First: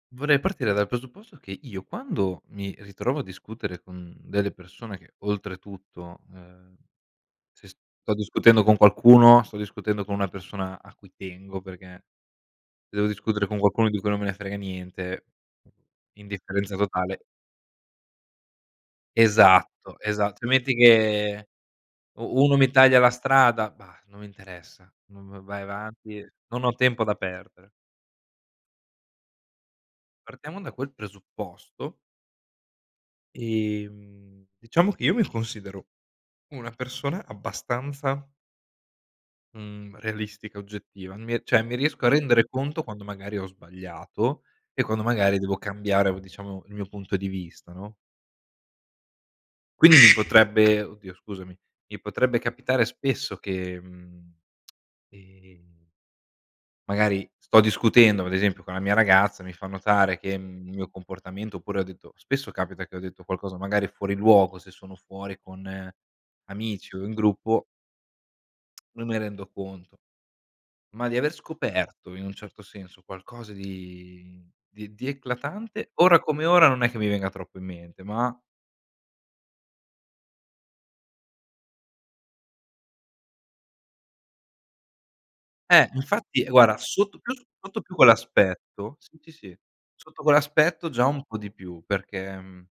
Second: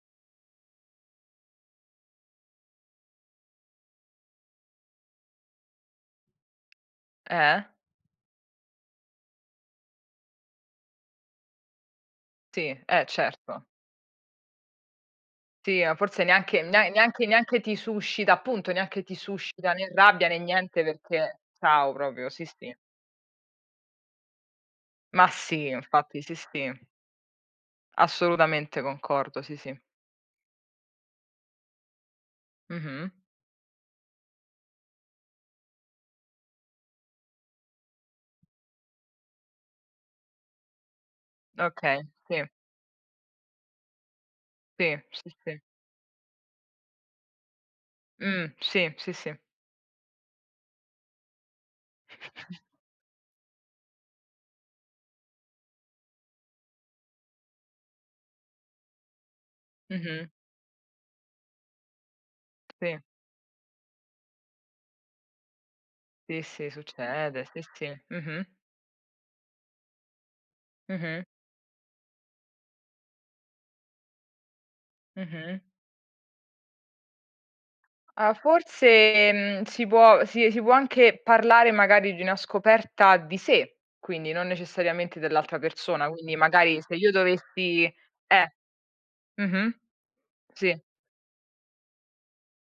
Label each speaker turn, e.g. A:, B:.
A: Vorrei partire dal presupposto che io quando mi ritrovo a discutere con delle persone che, oltretutto, uhm,
B: Eh.
A: se sto discutendo con qualcuno, sto discutendo con una persona a cui tengo perché
B: Sì,
A: se
B: eh
A: devo discutere con
B: certo.
A: qualcuno di cui non me ne frega niente,
B: Sì, ah forse neanche
A: indifferenza
B: ne
A: totale.
B: neanche neanche ti suscita appunto, neanche ti suscita né
A: Esatto,
B: rabbia né
A: esat tu metti
B: niente perché
A: che
B: ciao proprio,
A: u
B: sì,
A: uno mi
B: sì.
A: taglia la strada, bah, non mi interessa,
B: Ma
A: non v vai
B: sì, infatti
A: avanti,
B: sì
A: non ho
B: sì.
A: tempo da perdere.
B: Assolutamente concordo, sì, sì.
A: Partiamo da quel presupposto
B: Mh-mh.
A: e, mhmm, diciamo che io mi considero una persona abbastanza mhmm, realistica, oggettiva, mi cioè mi
B: Okay
A: riesco a
B: sì.
A: rendere conto quando magari ho sbagliato e
B: Sì.
A: quando
B: Sì,
A: magari devo
B: sì.
A: cambiare o diciamo il mio punto di vista, no?
B: Mh, sì, sì, sì.
A: Quindi mi potrebbe oddio scusami, mi potrebbe capitare spesso che, mhmm, ehm magari sto discutendo, vado a esempio, con la mia ragazza, mi fa notare
B: Mh-mh.
A: che mhmm, il mio comportamento, oppure ho detto spesso capita che ho
B: Sì.
A: detto qualcosa magari fuori luogo, se sono fuori con
B: Sì, sì
A: amici o in
B: succede. Sì,
A: gruppo
B: sì. Mh-mh.
A: non me rendo conto. Ma di
B: Mh-mh.
A: aver scoperto, in un certo senso, qualcosa di di di
B: Mh-mh.
A: eclatante, ora come ora non è che mi venga troppo in mente,
B: Ah
A: ma
B: forse, mhmm, si può si si può anche parlare magari di una scoperta di sé, quindi non necessariamente dell'altra
A: Eh,
B: persona, quindi
A: infatti, eh, guarda
B: magari se io
A: sotto più sotto
B: dovessi
A: più
B: Eh.
A: quell'aspetto sì, sì, sì,
B: Mh-mh.
A: sotto
B: Sì.
A: quell'aspetto già un po' di più, perché, mhmm